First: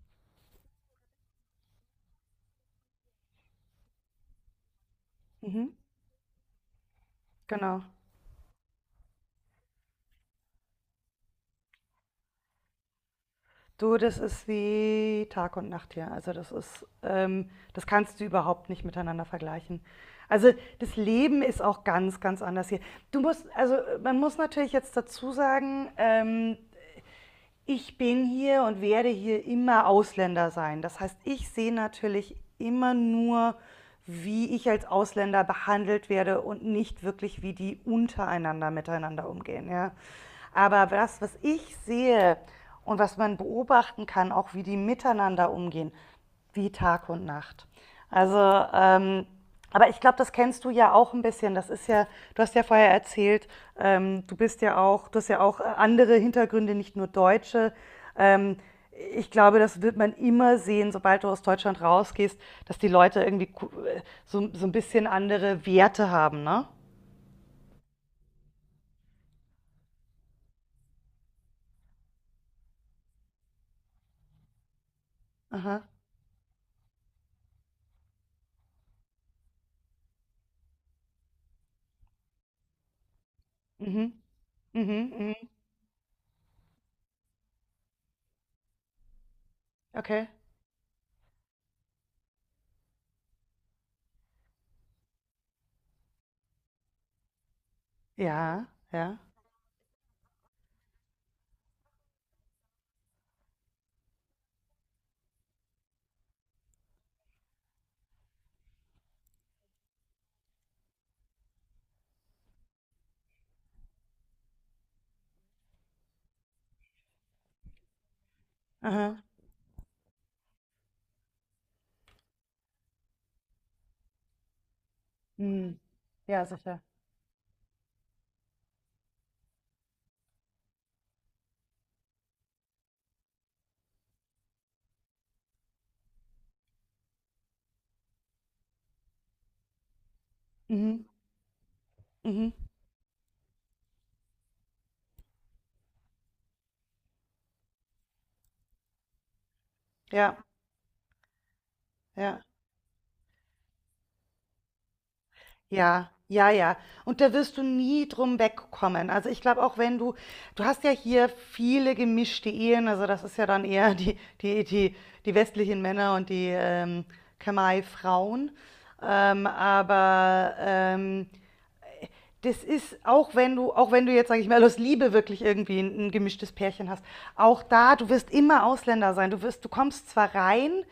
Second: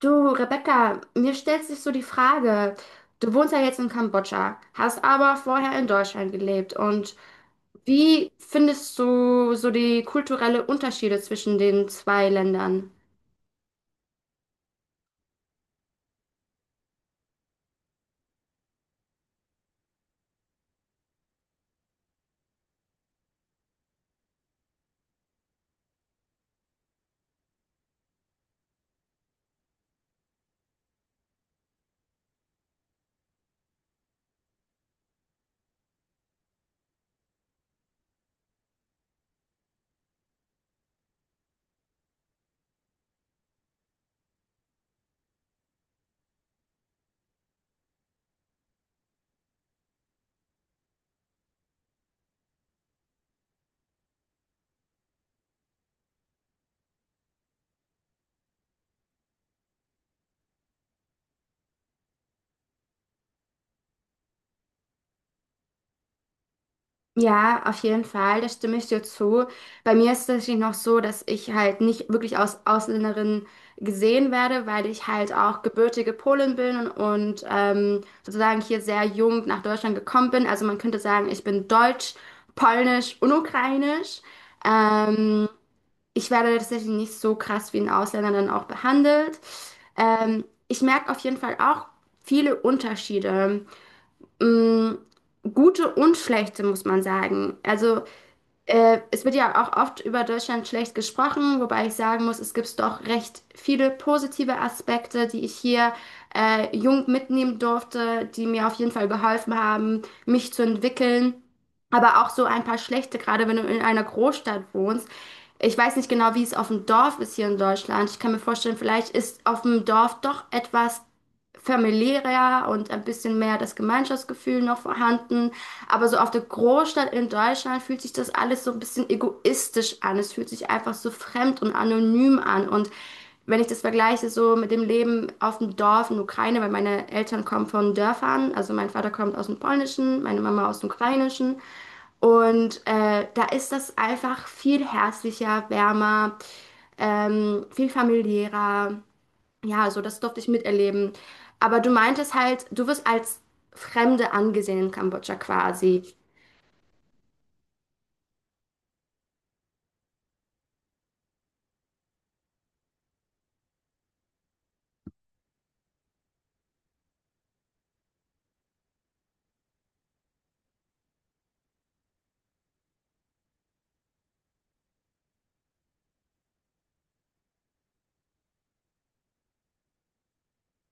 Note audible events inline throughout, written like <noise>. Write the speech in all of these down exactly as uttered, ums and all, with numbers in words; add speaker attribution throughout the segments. Speaker 1: Du, Rebecca, mir stellt sich so die Frage, du wohnst ja jetzt in Kambodscha, hast aber
Speaker 2: Mhm,
Speaker 1: vorher in Deutschland gelebt und
Speaker 2: genau.
Speaker 1: wie findest du so die kulturellen Unterschiede zwischen den zwei Ländern?
Speaker 2: Du, das ist wie Tag und Nacht hier. Also das ist, ähm, das kannst du überhaupt nicht miteinander vergleichen. Also das Leben ist auch ganz, ganz anders hier. Du musst, also äh, man muss natürlich jetzt dazu sagen, ähm, ich bin hier und werde hier immer Ausländer sein. Das heißt, ich sehe natürlich immer nur, wie ich als Ausländer behandelt werde und nicht wirklich, wie die untereinander miteinander umgehen. Ja? Aber das, was ich sehe und was man beobachten kann, auch wie die miteinander umgehen, wie Tag und Nacht. Also, ähm, aber ich glaube, das kennst du ja auch ein bisschen. Das ist ja, du hast ja vorher erzählt, ähm, du bist ja auch, du hast ja auch äh, andere Hintergründe, nicht nur deutsche. Ähm, ich glaube, das wird man immer sehen, sobald du aus Deutschland rausgehst, dass die Leute irgendwie äh, so, so ein bisschen andere Werte haben, ne?
Speaker 1: Ja, auf jeden Fall, da stimme ich dir zu. Bei mir ist es tatsächlich noch so, dass ich halt nicht wirklich als Ausländerin gesehen werde, weil ich halt auch
Speaker 2: Aha.
Speaker 1: gebürtige Polin bin und ähm, sozusagen hier sehr jung nach Deutschland gekommen bin. Also man könnte sagen, ich bin deutsch, polnisch und
Speaker 2: Mhm.
Speaker 1: ukrainisch.
Speaker 2: Mhm.
Speaker 1: Ähm,
Speaker 2: Mhm.
Speaker 1: ich werde tatsächlich nicht so krass wie ein Ausländer dann auch behandelt.
Speaker 2: Okay.
Speaker 1: Ähm, ich merke auf jeden Fall auch viele Unterschiede mh, gute und schlechte, muss man sagen. Also
Speaker 2: Ja,
Speaker 1: äh,
Speaker 2: ja.
Speaker 1: es wird ja auch oft über Deutschland schlecht gesprochen, wobei ich sagen muss, es gibt doch recht viele positive Aspekte, die ich hier äh, jung mitnehmen durfte, die mir auf jeden Fall geholfen haben, mich zu entwickeln. Aber auch so ein paar schlechte, gerade wenn du in einer Großstadt wohnst. Ich weiß nicht genau, wie es auf dem Dorf ist hier in Deutschland. Ich kann mir vorstellen, vielleicht
Speaker 2: Aha.
Speaker 1: ist auf dem Dorf doch etwas familiärer und ein bisschen mehr das Gemeinschaftsgefühl noch vorhanden.
Speaker 2: Mhm.
Speaker 1: Aber so auf der
Speaker 2: Ja, sicher.
Speaker 1: Großstadt in Deutschland fühlt sich das alles so ein bisschen egoistisch an. Es fühlt sich einfach so fremd und anonym an. Und wenn ich das vergleiche so mit dem Leben auf dem Dorf in Ukraine, weil meine Eltern kommen von Dörfern, also mein Vater kommt aus dem Polnischen, meine Mama aus dem
Speaker 2: Mhm.
Speaker 1: Ukrainischen.
Speaker 2: Mhm.
Speaker 1: Und äh, da ist das einfach viel herzlicher, wärmer, ähm, viel familiärer. Ja, also das
Speaker 2: Ja,
Speaker 1: durfte ich miterleben. Aber du meintest
Speaker 2: ja.
Speaker 1: halt, du wirst als Fremde angesehen in Kambodscha quasi.
Speaker 2: Ja, ja, ja. Und da wirst du nie drum wegkommen. Also ich glaube, auch wenn du, du hast ja hier viele gemischte Ehen, also das ist ja dann eher <laughs> die, die, die, die westlichen Männer und die ähm, Khmer-Frauen. Ähm, aber ähm, das ist, auch wenn du, auch wenn du jetzt, sage ich mal, aus Liebe wirklich irgendwie ein, ein gemischtes Pärchen hast, auch da, du wirst immer Ausländer sein. Du wirst, du kommst zwar rein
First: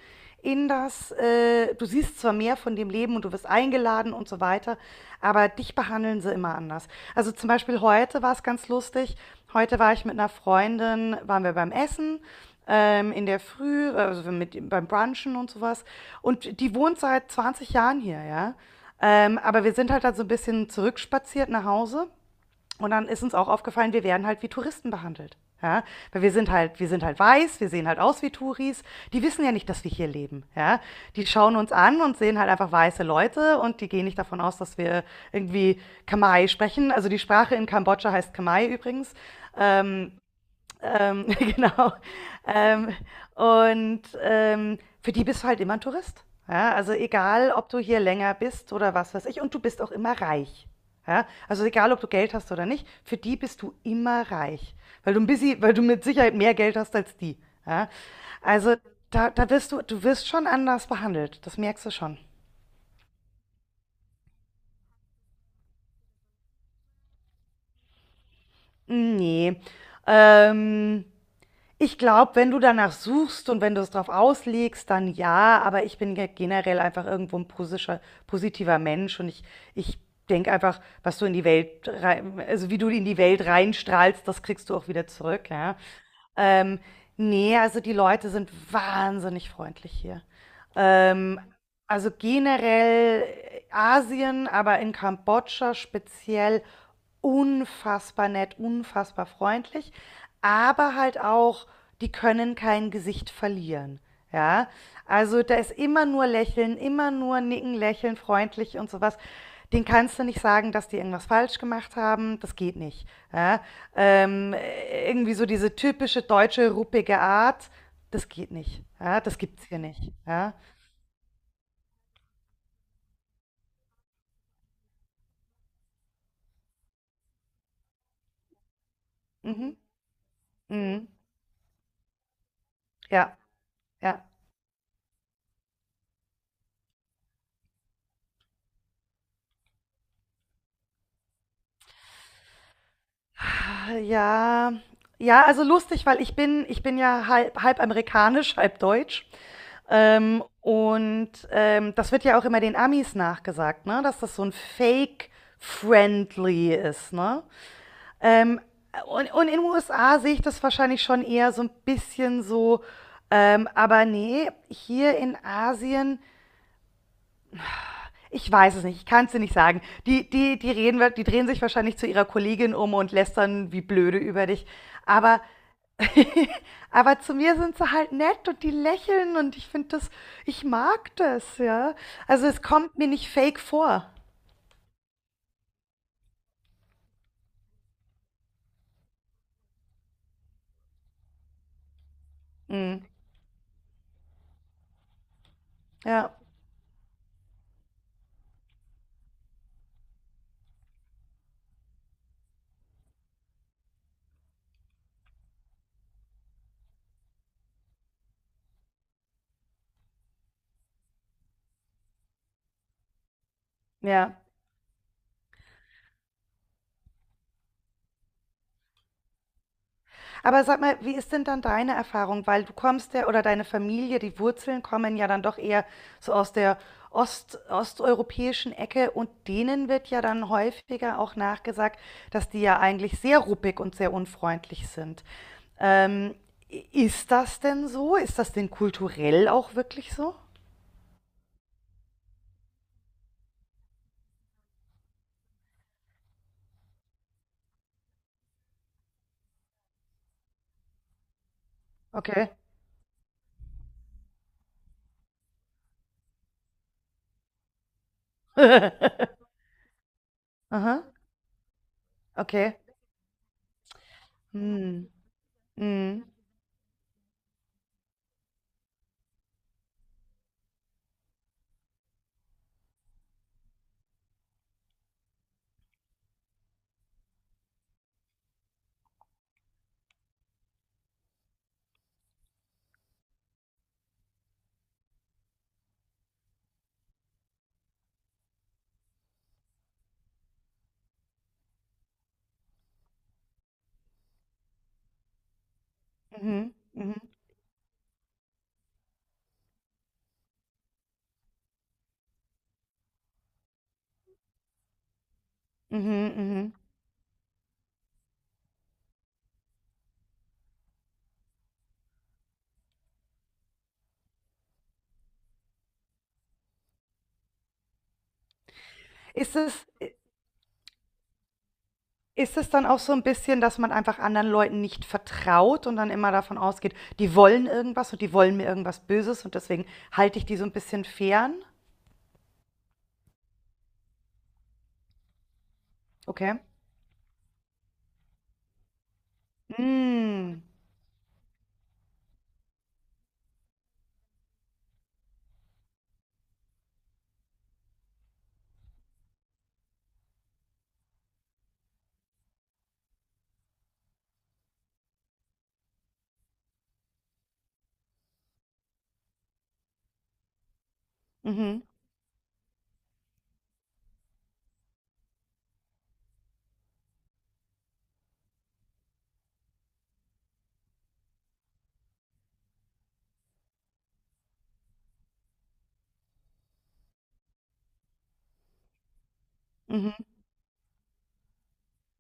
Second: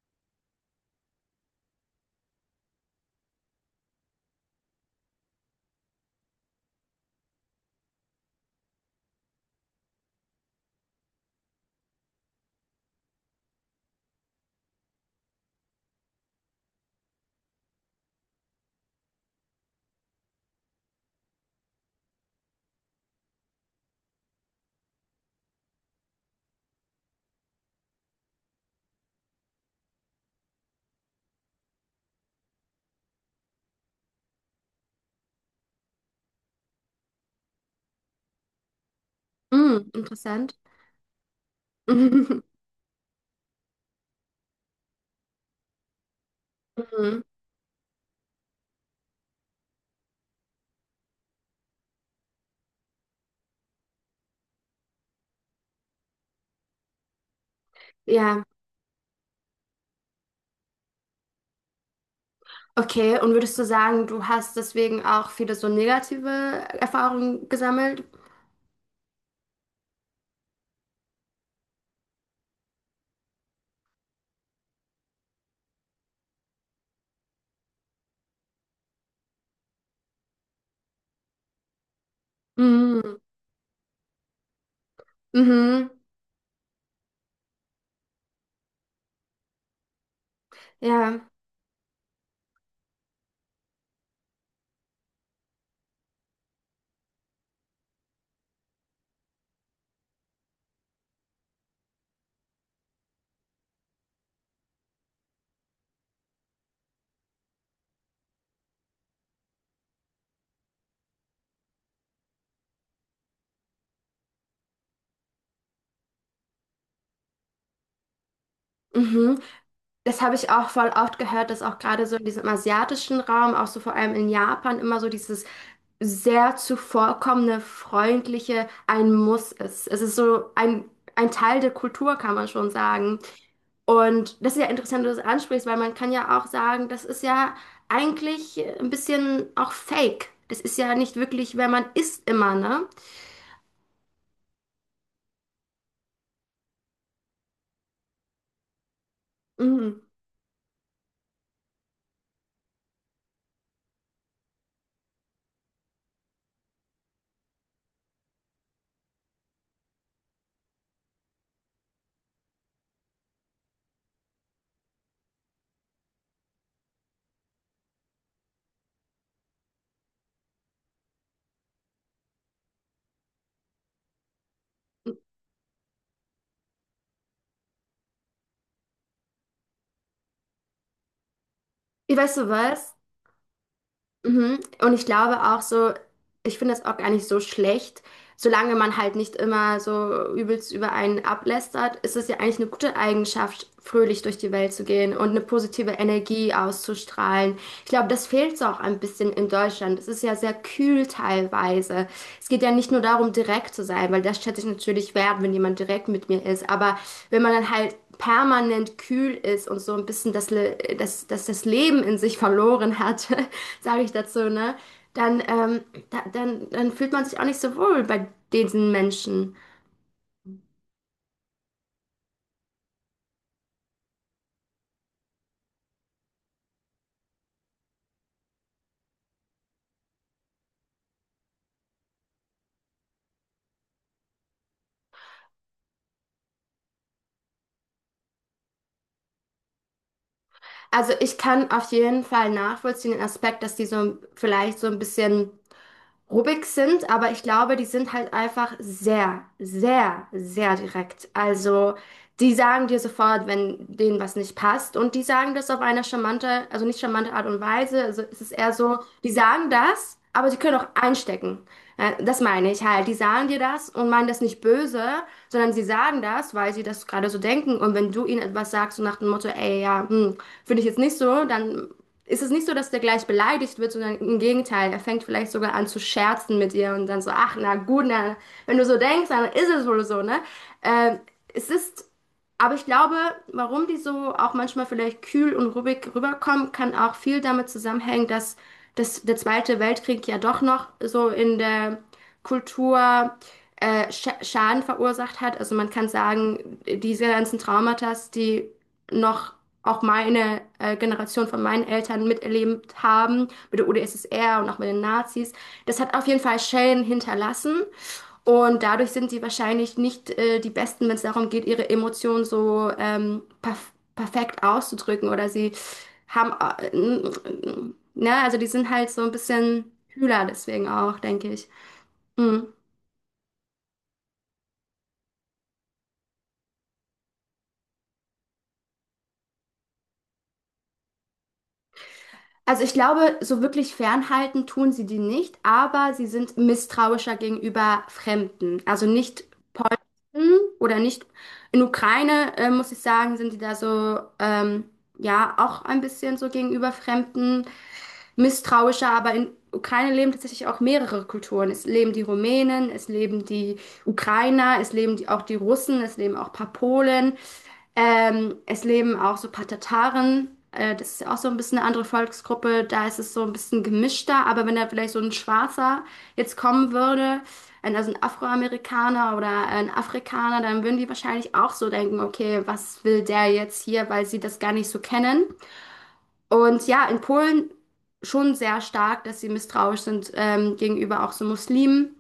Speaker 2: in das, äh, Du siehst zwar mehr von dem Leben und du wirst eingeladen und so weiter, aber dich behandeln sie immer anders. Also zum Beispiel heute war es ganz lustig. Heute war ich mit einer Freundin, waren wir beim Essen ähm, in der Früh, also mit, beim Brunchen und sowas. Und die wohnt seit zwanzig Jahren hier, ja. Ähm, aber wir sind halt dann so ein bisschen zurückspaziert nach Hause und dann ist uns auch aufgefallen, wir werden halt wie Touristen behandelt. Ja, weil wir sind halt, wir sind halt weiß, wir sehen halt aus wie Touris. Die wissen ja nicht, dass wir hier leben. Ja, die schauen uns an und sehen halt einfach weiße Leute und die gehen nicht davon aus, dass wir irgendwie Khmer sprechen. Also die Sprache in Kambodscha heißt Khmer übrigens.
Speaker 1: Hm,
Speaker 2: Ähm,
Speaker 1: interessant.
Speaker 2: ähm, <laughs> genau.
Speaker 1: <laughs>
Speaker 2: Ähm, und ähm, für die bist du halt immer ein Tourist. Ja, also
Speaker 1: Mhm.
Speaker 2: egal, ob du hier länger bist oder was weiß ich, und du bist auch immer reich. Ja, also egal, ob du Geld hast oder nicht, für die bist du immer reich, weil du ein bisschen, weil du mit Sicherheit mehr Geld hast als die. Ja,
Speaker 1: Ja,
Speaker 2: also da, da wirst du, du wirst schon anders behandelt, das merkst du schon.
Speaker 1: okay. Und würdest du sagen, du hast deswegen auch viele so negative Erfahrungen gesammelt?
Speaker 2: Nee. Ähm, Ich glaube, wenn du danach suchst und wenn du es drauf auslegst, dann ja, aber ich bin ge- generell einfach irgendwo ein posischer, positiver Mensch und ich, ich denke einfach, was du in die Welt rein, also wie du in
Speaker 1: Mhm.
Speaker 2: die Welt reinstrahlst, das kriegst du auch wieder zurück, ja.
Speaker 1: Mhm.
Speaker 2: Ähm, nee, also die Leute sind wahnsinnig freundlich hier.
Speaker 1: Ja.
Speaker 2: Ähm, also generell Asien, aber in Kambodscha speziell unfassbar nett, unfassbar freundlich, aber halt auch, die können kein Gesicht verlieren. Ja, also da ist immer nur Lächeln, immer nur Nicken, Lächeln, freundlich und sowas. Den kannst du nicht sagen, dass die irgendwas falsch gemacht haben. Das geht nicht. Ja? Ähm, irgendwie so diese typische deutsche ruppige Art, das geht nicht. Ja? Das
Speaker 1: Mhm.
Speaker 2: gibt's hier nicht.
Speaker 1: Das habe ich
Speaker 2: Ja?
Speaker 1: auch voll oft gehört, dass auch gerade so in diesem asiatischen Raum, auch so vor allem in Japan, immer so dieses sehr zuvorkommende, freundliche ein Muss
Speaker 2: Mhm.
Speaker 1: ist. Es ist so ein,
Speaker 2: Mhm.
Speaker 1: ein Teil der Kultur, kann man schon sagen.
Speaker 2: Ja, ja.
Speaker 1: Und das ist ja interessant, dass du das ansprichst, weil man kann ja auch sagen, das ist ja eigentlich ein bisschen auch fake. Das ist ja nicht wirklich, wer man ist immer, ne?
Speaker 2: Äh, ja, ja, also lustig, weil ich bin, ich bin ja halb, halb amerikanisch, halb deutsch.
Speaker 1: Mhm.
Speaker 2: Ähm, und ähm, das wird ja auch immer den Amis nachgesagt, ne? Dass das so ein Fake-Friendly ist, ne? Ähm, und, und in den U S A sehe ich das wahrscheinlich schon eher so ein bisschen so, ähm, aber nee, hier in Asien. Ich weiß es nicht, ich kann es dir nicht sagen. Die, die, die, reden, die drehen sich wahrscheinlich zu ihrer Kollegin um und lästern wie blöde über dich. Aber, <laughs> aber zu mir sind sie halt nett und die lächeln und ich finde das, ich mag das, ja.
Speaker 1: Weißt
Speaker 2: Also
Speaker 1: du
Speaker 2: es
Speaker 1: was?
Speaker 2: kommt mir nicht fake vor.
Speaker 1: Mhm. Und ich glaube auch so, ich finde das auch gar nicht so schlecht solange man halt nicht immer so übelst über einen ablästert, ist es ja eigentlich eine gute
Speaker 2: Mm,
Speaker 1: Eigenschaft, fröhlich durch die Welt zu gehen und eine positive
Speaker 2: ja,
Speaker 1: Energie auszustrahlen. Ich glaube, das fehlt so auch ein bisschen in Deutschland. Es ist ja sehr kühl teilweise. Es geht ja nicht nur darum, direkt zu sein, weil das schätze ich natürlich wert, wenn jemand direkt mit mir ist. Aber wenn man dann halt permanent kühl ist und so ein bisschen das, Le- das, das, das Leben in sich verloren hat, <laughs> sage ich
Speaker 2: ja.
Speaker 1: dazu, ne? dann, ähm, da, dann, dann fühlt man sich auch nicht so wohl bei diesen Menschen.
Speaker 2: Aber sag mal, wie ist denn dann deine Erfahrung? Weil du kommst ja, oder deine Familie, die Wurzeln kommen ja dann doch eher so aus der Ost, osteuropäischen Ecke und denen wird ja dann häufiger auch nachgesagt, dass die ja eigentlich sehr ruppig und sehr unfreundlich sind. Ähm, ist das denn so? Ist das denn kulturell auch wirklich so?
Speaker 1: Also ich kann auf jeden Fall nachvollziehen den Aspekt, dass die so vielleicht so ein bisschen Rubiks sind, aber ich glaube, die sind halt einfach sehr, sehr, sehr direkt. Also
Speaker 2: Okay.
Speaker 1: die sagen dir sofort, wenn denen was nicht passt und die sagen das auf eine charmante, also nicht charmante Art und Weise. Also es ist eher so, die
Speaker 2: <laughs>
Speaker 1: sagen das, aber sie können auch
Speaker 2: Aha,
Speaker 1: einstecken. Äh, Das meine
Speaker 2: okay.
Speaker 1: ich halt. Die sagen dir das und meinen das nicht böse,
Speaker 2: Hm.
Speaker 1: sondern sie sagen
Speaker 2: Mhm.
Speaker 1: das, weil sie das gerade so denken. Und wenn du ihnen etwas sagst, so nach dem Motto, ey, ja, hm, finde ich jetzt nicht so, dann ist es nicht so, dass der gleich beleidigt wird, sondern im Gegenteil, er fängt vielleicht sogar an zu scherzen mit ihr und dann so, ach na gut, na, wenn du so denkst, dann ist es wohl so, ne? Ähm, es ist, aber ich glaube, warum die so auch manchmal vielleicht kühl und ruhig rüberkommen, kann auch viel damit zusammenhängen, dass, dass der Zweite Weltkrieg ja doch noch so in der Kultur äh, Scha- Schaden verursacht hat. Also man kann
Speaker 2: Mhm.
Speaker 1: sagen,
Speaker 2: Mhm.
Speaker 1: diese ganzen Traumata, die noch auch meine äh, Generation von meinen Eltern miterlebt haben, mit der U D S S R und auch mit den Nazis, das hat auf
Speaker 2: Mhm.
Speaker 1: jeden Fall
Speaker 2: Mhm.
Speaker 1: Schäden hinterlassen. Und dadurch sind sie wahrscheinlich nicht äh, die Besten, wenn es darum geht, ihre Emotionen so ähm, perf perfekt auszudrücken. Oder sie haben, äh, ne, also die sind halt so ein
Speaker 2: Ist es.
Speaker 1: bisschen kühler deswegen auch, denke ich.
Speaker 2: Ist
Speaker 1: Mm.
Speaker 2: es dann auch so ein bisschen, dass man einfach anderen Leuten nicht vertraut und dann immer davon ausgeht: „Die wollen irgendwas und die wollen mir irgendwas Böses und deswegen halte ich die so ein bisschen fern?“
Speaker 1: Also ich glaube, so wirklich fernhalten tun sie die nicht, aber sie
Speaker 2: Okay.
Speaker 1: sind misstrauischer gegenüber Fremden. Also nicht
Speaker 2: Hm.
Speaker 1: Polen oder nicht in Ukraine, äh, muss ich sagen, sind die da so, ähm, ja, auch ein bisschen so gegenüber Fremden misstrauischer, aber in Ukraine leben tatsächlich auch mehrere Kulturen. Es leben die Rumänen, es leben die Ukrainer, es leben die, auch die Russen, es leben auch ein paar Polen. Ähm, es leben auch so ein paar Tataren. Äh, das ist ja auch so ein bisschen
Speaker 2: Mhm.
Speaker 1: eine andere Volksgruppe. Da ist es so ein bisschen gemischter. Aber wenn da vielleicht so ein Schwarzer jetzt kommen würde, ein- also ein Afroamerikaner oder ein Afrikaner, dann würden die wahrscheinlich auch so denken, okay, was will der jetzt hier, weil sie das gar nicht so kennen. Und ja, in Polen schon sehr stark, dass sie misstrauisch
Speaker 2: Mhm.
Speaker 1: sind ähm, gegenüber auch so Muslimen.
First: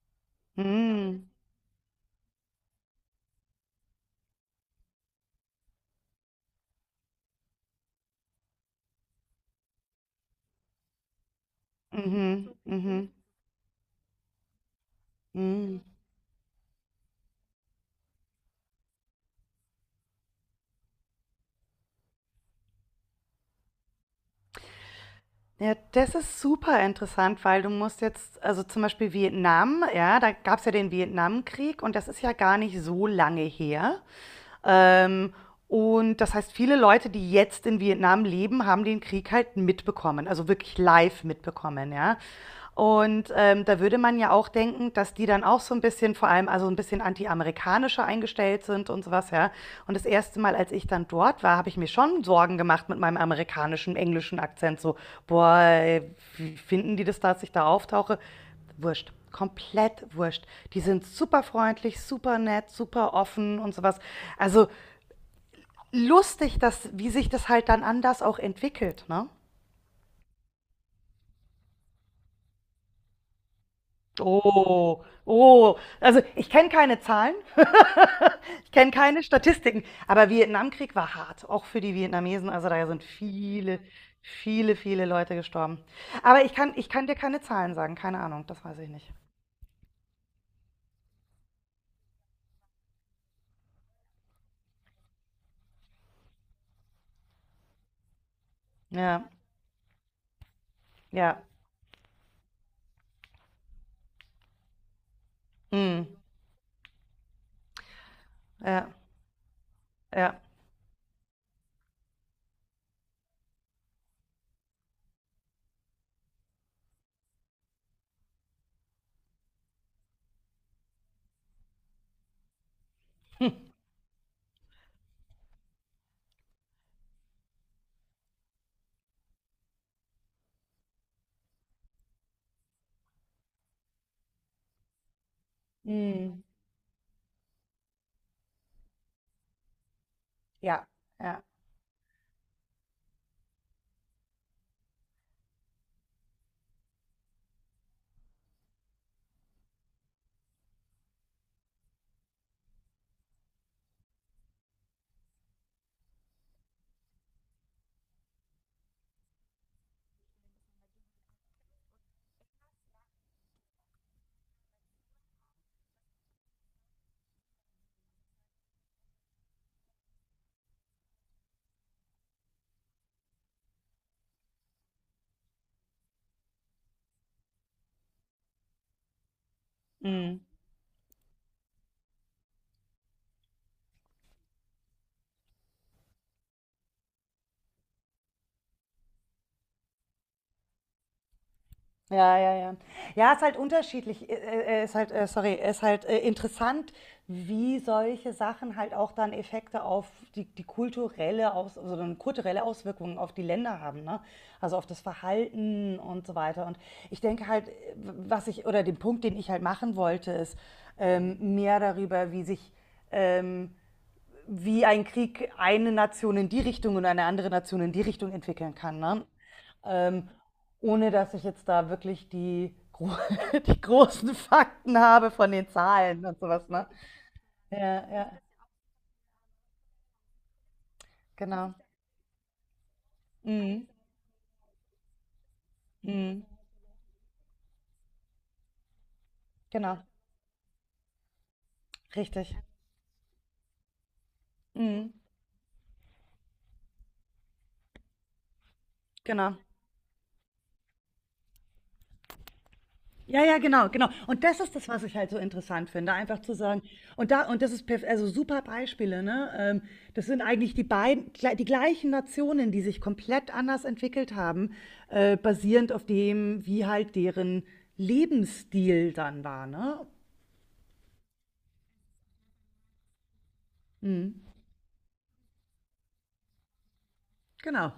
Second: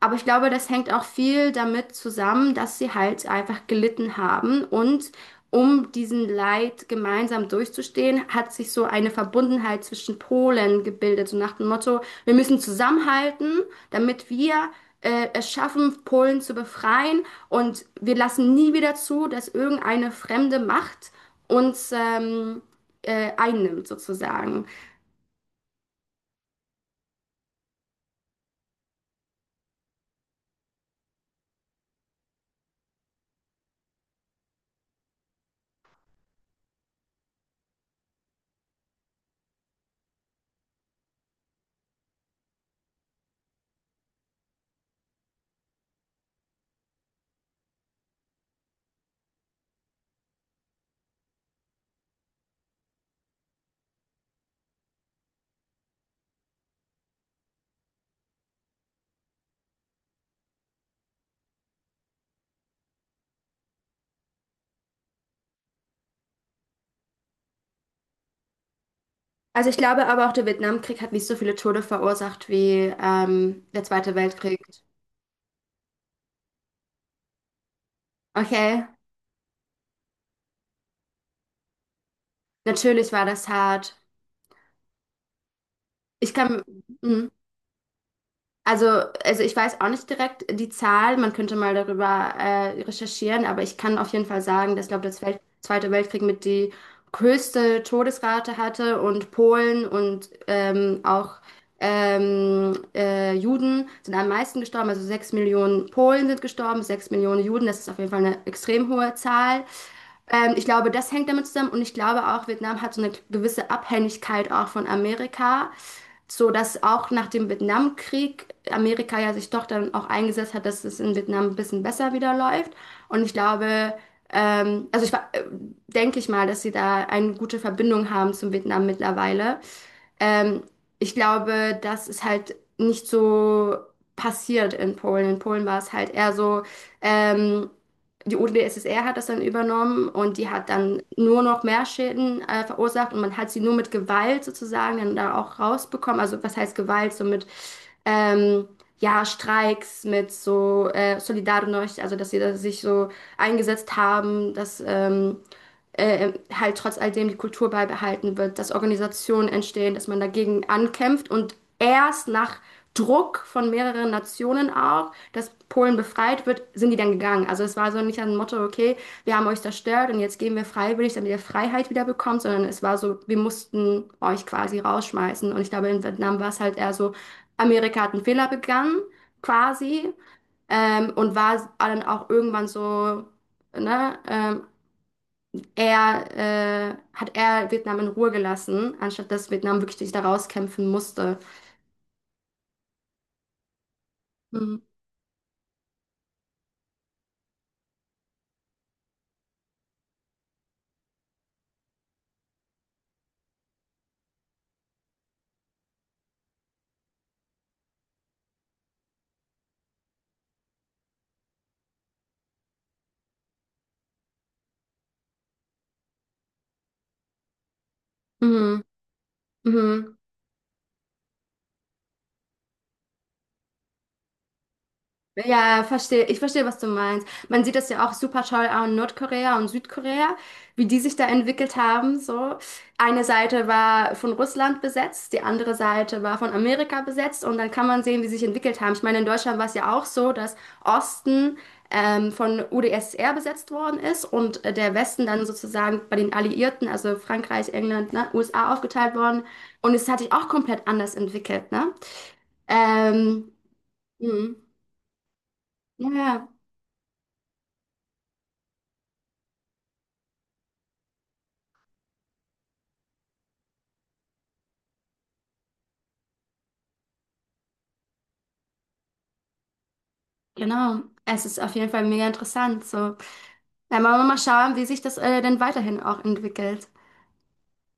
Speaker 1: Aber ich glaube, das hängt auch
Speaker 2: Mhm.
Speaker 1: viel damit zusammen, dass sie halt einfach gelitten haben. Und um diesen Leid gemeinsam durchzustehen, hat sich so eine Verbundenheit zwischen Polen gebildet. So nach dem Motto, wir
Speaker 2: Mhm.
Speaker 1: müssen
Speaker 2: Mhm.
Speaker 1: zusammenhalten, damit wir äh, es
Speaker 2: Hm.
Speaker 1: schaffen, Polen zu befreien. Und wir lassen nie wieder zu, dass irgendeine fremde Macht uns ähm, äh, einnimmt, sozusagen.
Speaker 2: Ja, das ist super interessant, weil du musst jetzt also, zum Beispiel Vietnam, ja, da gab's ja den Vietnamkrieg und das ist ja gar nicht so lange her. Ähm, und das heißt, viele Leute, die jetzt in Vietnam leben, haben den Krieg halt mitbekommen, also wirklich live mitbekommen, ja. Und ähm, da würde man ja auch denken, dass die dann auch so ein bisschen, vor allem also ein bisschen anti-amerikanischer eingestellt sind und sowas, ja. Und das erste Mal, als ich dann dort war, habe ich mir schon Sorgen gemacht mit meinem amerikanischen, englischen Akzent. So, boah, ey, wie finden die das, dass ich da auftauche? Wurscht. Komplett wurscht. Die sind super freundlich, super nett, super offen und sowas. Also lustig, dass, wie sich das halt dann anders auch entwickelt, ne?
Speaker 1: Also ich glaube aber auch, der Vietnamkrieg hat nicht so viele Tote verursacht wie ähm, der Zweite Weltkrieg.
Speaker 2: Oh, oh. Also ich kenne keine Zahlen, ich
Speaker 1: Okay,
Speaker 2: kenne keine Statistiken, aber Vietnamkrieg war hart, auch für die Vietnamesen. Also da sind
Speaker 1: natürlich war das
Speaker 2: viele,
Speaker 1: hart.
Speaker 2: viele, viele Leute gestorben.
Speaker 1: Ich
Speaker 2: Aber ich
Speaker 1: kann.
Speaker 2: kann, ich kann dir
Speaker 1: Mhm.
Speaker 2: keine Zahlen sagen, keine Ahnung, das weiß
Speaker 1: Also,
Speaker 2: ich nicht.
Speaker 1: also ich weiß auch nicht direkt die Zahl, man könnte mal darüber äh, recherchieren, aber ich kann auf jeden Fall sagen, dass, glaube ich, der Welt Zweite Weltkrieg mit die höchste Todesrate hatte
Speaker 2: Ja,
Speaker 1: und Polen und ähm, auch
Speaker 2: ja,
Speaker 1: ähm, äh, Juden sind am meisten gestorben, also sechs Millionen
Speaker 2: mm,
Speaker 1: Polen sind gestorben, sechs Millionen Juden, das ist auf jeden Fall eine
Speaker 2: ja,
Speaker 1: extrem hohe Zahl.
Speaker 2: ja,
Speaker 1: Ähm, ich glaube, das hängt damit zusammen und ich glaube auch, Vietnam hat so eine gewisse Abhängigkeit auch von Amerika, so dass auch nach dem Vietnamkrieg Amerika ja sich doch dann auch eingesetzt hat, dass es in Vietnam ein bisschen besser wieder läuft. Und ich
Speaker 2: <laughs> hm,
Speaker 1: glaube, ähm, also ich wa- äh, denke ich mal, dass sie da eine gute Verbindung haben zum Vietnam mittlerweile. Ähm, ich glaube, das ist halt nicht so passiert in Polen. In Polen war es halt eher
Speaker 2: mm,
Speaker 1: so, ähm, die U D S S R hat das dann übernommen und die hat
Speaker 2: ja,
Speaker 1: dann nur
Speaker 2: ja,
Speaker 1: noch mehr Schäden äh, verursacht und man hat sie nur mit Gewalt sozusagen dann da auch rausbekommen. Also was heißt Gewalt? So mit ähm, ja, Streiks, mit so äh, Solidarność, also dass sie da sich so eingesetzt haben, dass ähm, äh, halt trotz alledem die Kultur beibehalten wird, dass Organisationen entstehen, dass man dagegen ankämpft und erst nach Druck von mehreren Nationen auch, dass Polen befreit wird, sind die dann gegangen. Also es war so nicht ein Motto, okay, wir haben euch zerstört und jetzt gehen wir freiwillig, damit ihr Freiheit wieder bekommt, sondern es war so, wir mussten euch quasi rausschmeißen. Und ich glaube, in Vietnam war es halt eher so, Amerika hat einen Fehler begangen, quasi,
Speaker 2: mm.
Speaker 1: ähm, und war dann auch irgendwann so, ne, ähm, er, äh, hat er Vietnam in Ruhe gelassen, anstatt dass Vietnam wirklich sich da rauskämpfen musste.
Speaker 2: Ja, ja, ja. Ja, ist halt unterschiedlich. Äh,
Speaker 1: Mhm.
Speaker 2: äh, äh, Ist halt, äh, sorry, ist halt äh, interessant, wie solche Sachen halt auch dann Effekte auf die, die kulturelle Aus, also dann kulturelle Auswirkungen auf die Länder haben, ne? Also auf das Verhalten und so weiter. Und ich denke halt, äh, was ich, oder den Punkt, den ich halt machen wollte, ist ähm, mehr darüber, wie sich ähm, wie ein Krieg eine Nation in die Richtung und eine andere Nation in die Richtung entwickeln
Speaker 1: Mhm.
Speaker 2: kann. Ne?
Speaker 1: Mhm.
Speaker 2: ähm, ohne dass ich jetzt da wirklich die, gro <laughs> die großen Fakten habe von den
Speaker 1: Ja,
Speaker 2: Zahlen
Speaker 1: verstehe.
Speaker 2: und
Speaker 1: Ich verstehe,
Speaker 2: sowas,
Speaker 1: was
Speaker 2: ne?
Speaker 1: du meinst. Man sieht das ja
Speaker 2: Ja,
Speaker 1: auch
Speaker 2: ja,
Speaker 1: super toll an Nordkorea und Südkorea, wie die sich da
Speaker 2: genau.
Speaker 1: entwickelt haben. So, eine Seite
Speaker 2: Mhm.
Speaker 1: war von Russland besetzt, die andere Seite war
Speaker 2: Mhm.
Speaker 1: von Amerika besetzt und dann kann man sehen, wie sie sich entwickelt haben. Ich meine, in Deutschland war es ja auch
Speaker 2: Genau,
Speaker 1: so, dass Osten ähm,
Speaker 2: richtig.
Speaker 1: von U D S S R besetzt worden ist und äh, der
Speaker 2: Mhm.
Speaker 1: Westen dann sozusagen bei den Alliierten, also Frankreich, England, ne, U S A aufgeteilt worden.
Speaker 2: Genau.
Speaker 1: Und es hat sich auch komplett anders entwickelt, ne?
Speaker 2: Ja,
Speaker 1: Ähm,
Speaker 2: ja, genau, genau. Und
Speaker 1: mh.
Speaker 2: das ist das, was ich halt so interessant
Speaker 1: Ja,
Speaker 2: finde, einfach zu
Speaker 1: ja.
Speaker 2: sagen. Und da und das ist perf- also super Beispiele, ne? Ähm, das sind eigentlich die beiden gle- die gleichen Nationen, die sich komplett anders entwickelt haben, äh, basierend auf dem, wie halt deren Lebensstil dann war, ne?
Speaker 1: Genau, es ist auf jeden Fall mega interessant. So, dann wollen wir
Speaker 2: Mhm.
Speaker 1: mal schauen, wie sich das äh, denn weiterhin auch entwickelt.
Speaker 2: Genau.